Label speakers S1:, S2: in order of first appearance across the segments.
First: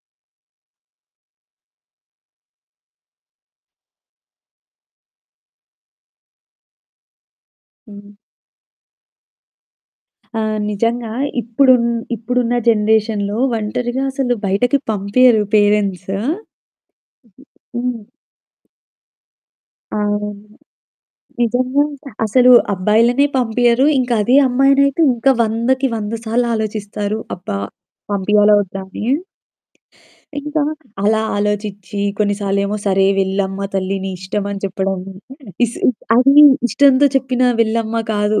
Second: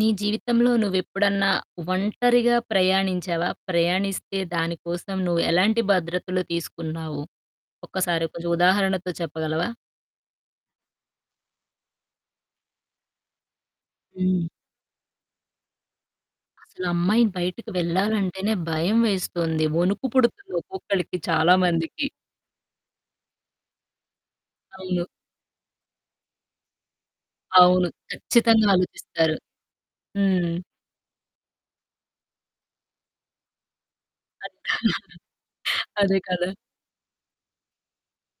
S1: నీ జీవితంలో నువ్వెప్పుడన్నా ఒంటరిగా ప్రయాణించావా? ప్రయాణిస్తే దాని కోసం నువ్వు ఎలాంటి భద్రతలు తీసుకున్నావు?
S2: హ్మ్.
S1: ఒక్కసారి కొంచెం ఉదాహరణతో చెప్పగలవా?
S2: ఆ! నిజంగా ఇప్పుడున్ ఇప్పుడున్న జనరేషన్‌లో ఒంటరిగా అసలు
S1: హ్మ్.
S2: బయటకి పంపియ్యరు పేరెంట్సు.
S1: అసలా అమ్మాయిని బయటికి
S2: హ్మ్.
S1: వెళ్ళాలంటేనే భయం వేస్తోంది. ఒణుకు
S2: అవును.
S1: పుడుతుంది ఒక్కొక్కళ్ళికి చాలా
S2: నిజంగా!
S1: మందికి!
S2: అసలు అబ్బాయిలనే పంపియ్యరు. ఇంకా అదే అమ్మాయినైతే
S1: అవును.
S2: ఇంకా 100కి, 100 సార్లు ఆలోచిస్తారు. అబ్బా!
S1: అవును.
S2: పంపియ్యాలా?
S1: ఖచ్చితంగా
S2: వద్దా అని?
S1: ఆలోచిస్తారు. హ్మ్.
S2: ఇంకా అలా ఆలోచిచ్చి కొన్ని సార్లేమో, "సరే వెళ్ళమ్మ తల్లి! నీ ఇష్టం." అని చెప్పడం. ఇస్
S1: అదే
S2: అది
S1: కదా!
S2: ఇష్టంతో చెప్పిన వెళ్ళమ్మ కాదు,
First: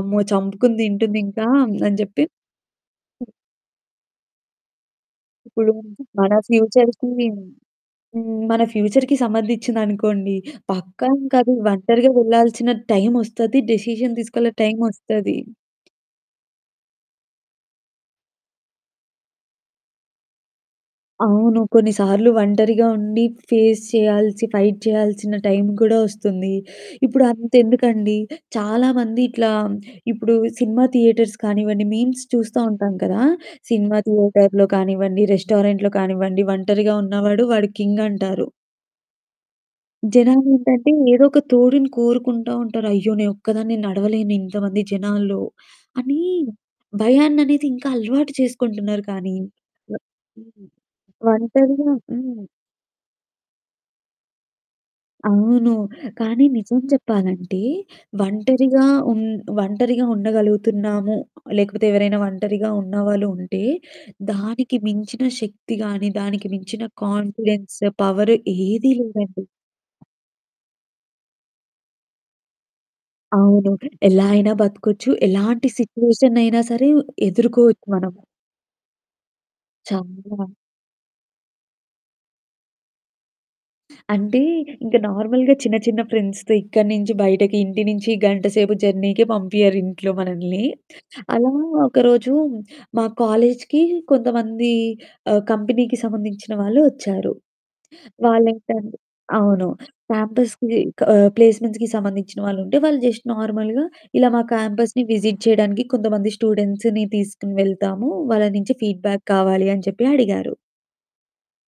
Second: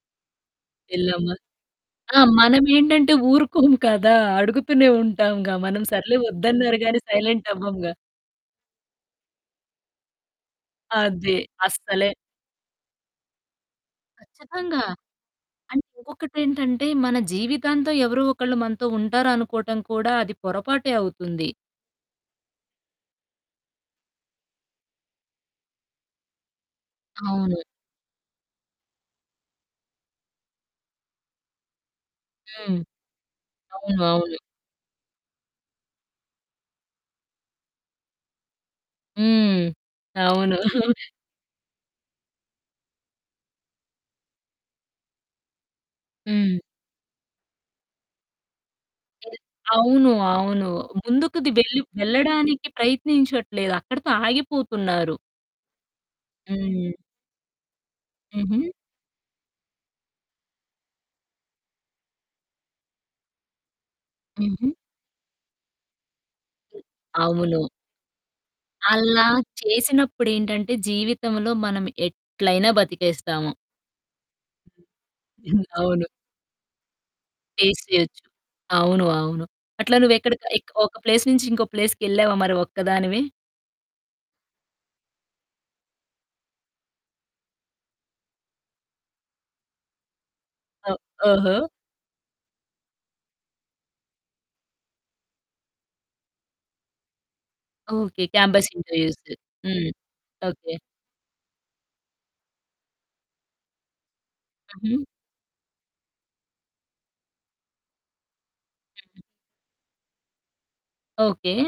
S2: "అమ్మో! చంపుకుని
S1: యెళ్ళమ్మా.
S2: తింటుందింకా" అని
S1: ఆ!
S2: జెప్పి.
S1: మనమేంటంటే ఊరుకోం కదా! అడుగుతూనే ఉంటాంగా!
S2: ఇప్పుడు
S1: మనం సర్లే
S2: మన
S1: వద్దన్నారుగా అని
S2: ఫ్యూచర్‌కీ హ్మ్.
S1: సైలెంట్ అవ్వముగా!
S2: మన ఫ్యూచర్‌కి సంబంధించిందనుకోండి. పక్కా
S1: అది
S2: ఇంకది
S1: అస్సలే
S2: ఒంటరిగా వెళ్ళాల్సిన టైమొస్తది. డిసిషన్ తీసుకెళ్ళే
S1: ఖచ్చితంగా.
S2: టైమొస్తది.
S1: అండ్ ఇంకొకటేంటంటే మన జీవితాంతం ఎవరో ఒకళ్ళు మనతో ఉంటారనుకోవటం కూడా అది పొరపాటే అవుతుంది.
S2: అవును. కొన్నిసార్లు ఒంటరిగా ఉండి ఫేస్ చేయాల్సి, ఫైట్ చేయాల్సిన టైమ్ కూడా ఒస్తుంది. ఇప్పుడు
S1: అవును.
S2: అంతెందుకండి! చాలామంది ఇట్లా ఇప్పుడు సినిమా థియేటర్స్ కానివ్వండి, మీమ్స్ చూస్తా
S1: హ్మ్.
S2: ఉంటాం కదా! సినిమా
S1: అవును. అవును.
S2: థియేటర్‌లో కానివ్వండి, రెస్టారెంట్‌లో కానివ్వండి, ఒంటరిగా ఉన్నవాడు వాడు కింగంటారు.
S1: హ్మ్. అవును.
S2: జనాలేంటంటే ఏదో ఒక తోడుని కోరుకుంటా ఉంటారు. అయ్యో! నేనొక్కదాన్నే నడవలేను ఇంతమంది జనాల్లో! అని
S1: హ్మ్.
S2: భయాన్ననేది ఇంకా అలవాటు చేసుకుంటున్నారు కానీ
S1: అవును. అవును. ముందుకది వెళ్ళి
S2: ఒంటరిగా హ్మ్.
S1: వెళ్ళడానికి ప్రయత్నించట్లేదు. అక్కడితో ఆగిపోతున్నారు.
S2: అవును. కానీ నిజం
S1: హ్మ్.
S2: చెప్పాలంటే
S1: హుహు.
S2: ఒంటరిగా ఉం ఒంటరిగా ఉండగలుగుతున్నాము. లేకపోతే ఎవరైనా ఒంటరిగా ఉన్నవాళ్ళు ఉంటే
S1: హుహు.
S2: దానికి మించిన శక్తి గాని, దానికి మించిన
S1: అవును.
S2: కాన్ఫిడెన్స్ పవర్ ఏదీ
S1: అలా
S2: లేదండి.
S1: చేసినప్పుడేంటంటే జీవితంలో మనం ఎట్లైనా బతికేస్తాము.
S2: అవును. ఎలా అయినా బతకొచ్చు. ఎలాంటి
S1: అవును.
S2: సిట్యుయేషన్‌నయినా సరే
S1: ఫేస్
S2: ఎదుర్కోవచ్చు మనం.
S1: చేయొచ్చు. అవును. అవును. అట్లా నువ్వెక్కడికి
S2: చాలా.
S1: ఎక్క ఒక ప్లేస్ నుంచి ఇంకో ప్లేస్‌కి వెళ్ళావా మరి ఒక్కదానివి?
S2: అంటే ఇంక నార్మల్‌గా చిన్న, చిన్న ఫ్రెండ్స్‌తో ఇక్కడి నుంచి బయటకి ఇంటి నుంచి గంటసేపు జర్నీకే పంపియ్యరింట్లో మనల్ని.
S1: ఓ
S2: అలా
S1: ఓహో!
S2: ఒకరోజు మా కాలేజ్‌కి కొంతమంది ఆహ్, కంపెనీకి సంబంధించిన వాళ్ళు ఒచ్చారు.
S1: ఓకే. క్యాంపస్
S2: వాళ్ళెంటంటే
S1: ఇంటర్‌వ్యూసు.
S2: అవును.
S1: హ్మ్. ఓకే.
S2: క్యాంపస్‌కి క ప్లేస్మెంట్స్‌కి సంబంధించిన వాళ్ళుంటే, వాళ్ళు జస్ట్ నార్మల్‌గా ఇలా మా
S1: హుహు.
S2: క్యాంపస్‌ని విజిట్ చేయడానికి కొంతమంది స్టూడెంట్స్‌ని తీసుకొని వెళ్తాము, వాళ్ళ నుంచి ఫీడ్‌బ్యాక్ కావాలి అని చెప్పి అడిగారు.
S1: ఓకే.